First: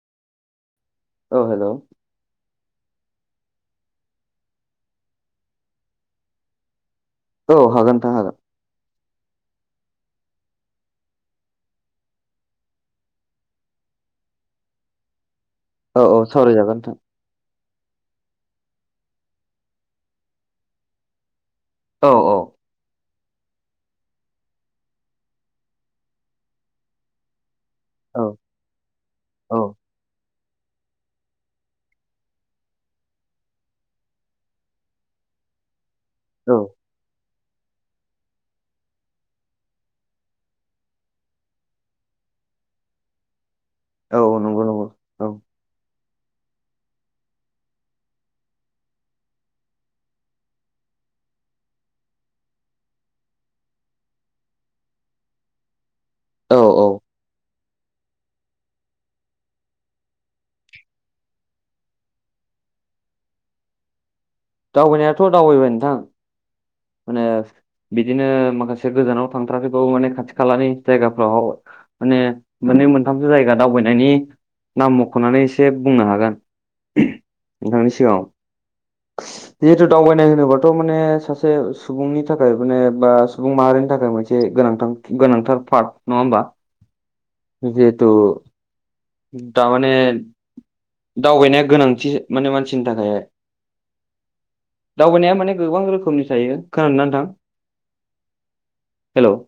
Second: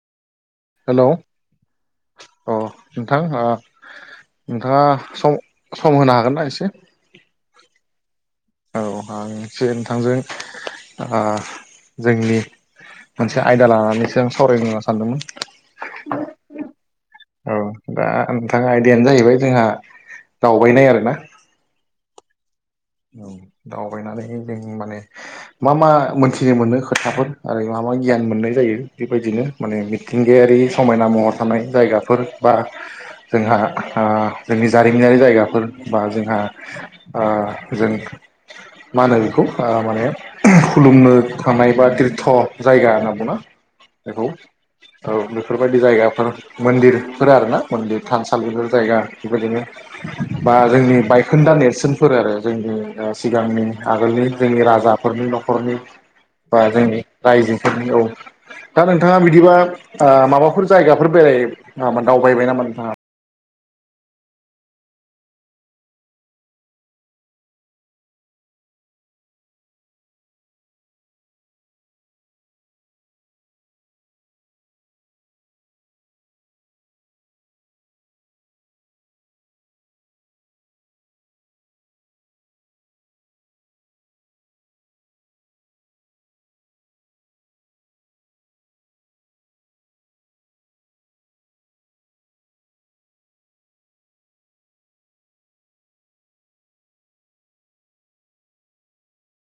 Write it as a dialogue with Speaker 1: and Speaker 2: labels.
Speaker 1: हेल'
Speaker 2: औ हेल'
Speaker 1: अ नोंथां नोंथाङा सम सम होनो हागोन ना एसे?
Speaker 2: औ हागोन नोंथां हागोन।
Speaker 1: औ आं एसे नोंथांजों ओ जोंनि मोनसे आयदा लानानैसो आं सावरायनो सानदोंमोन।
Speaker 2: औ औ सावरायजागोन नोंथां।
Speaker 1: औ दा नोंथां आयदायानो जाहैबाय जोंहा दावबायनाय आरो ना।
Speaker 2: औ औ
Speaker 1: दावबायनानै जों माने मा मा मोनथिनो मोनो खोथाफोर आरो मा मा गियान
Speaker 2: औ
Speaker 1: मोननाय जायो? बेबायदिनो
Speaker 2: औ
Speaker 1: माने मिथिंगायारि समायना महर थानाय जायगाफोर बा जोंहा ओ जोंनि जारिमिनारि जायगाफोर बा जोंहा
Speaker 2: औ
Speaker 1: ओ जों मा होनो बेखौ माने खुलुमनो थानाय बा दिरथ जायगा होनना बुङो बेखौ।
Speaker 2: औ नंगौ नंगौ
Speaker 1: औ बेफोरबायदि जायगाफोर मन्दिरफोर आर ना मन्दिर थानसालि बेफोर जायगा बेबायदिनो बा जोंनि बायखोन्दा नेरसोनफोर आरो। जोंनि सिगांनि आगोलनि जोंनि राजाफोरनि न'खरनि
Speaker 2: औ
Speaker 1: बा
Speaker 2: औ
Speaker 1: जोंनि रायजोफोरनि औ दा नोंथाङा बिदिबा माबाफोर जायगाफोर बेराय दावबायबाय नामा नोंथाङा?
Speaker 2: दावबायनायाथ' दावबायबाय नोंथां माने बिदिनो माखासे गोजानाव थांथाराखैबाबो माने खाथि खालानि जायगाफ्राव माने मोननै मोनथामसो जायगा दावबायनायनि नाम मख'नानै एसे बुंनो हागोन। नोंथांनि सिगाङाव। जिहेथु दावबायनाय होनोबाथ' माने सासे सुबुंनि थाखाय माने बा सुबुं माहारिनि थाखाय मोनसे गोनांथार। गोनांथार पार्ट नङा होमबा?
Speaker 1: [inaudible]
Speaker 2: जिहेथु दामाने दावबायनाया गोनांथि माने मानसिनि थाखाय। दावबायनाया माने गोबां रोखोमनि थायो खोनादों‌ना नोंथां हेल'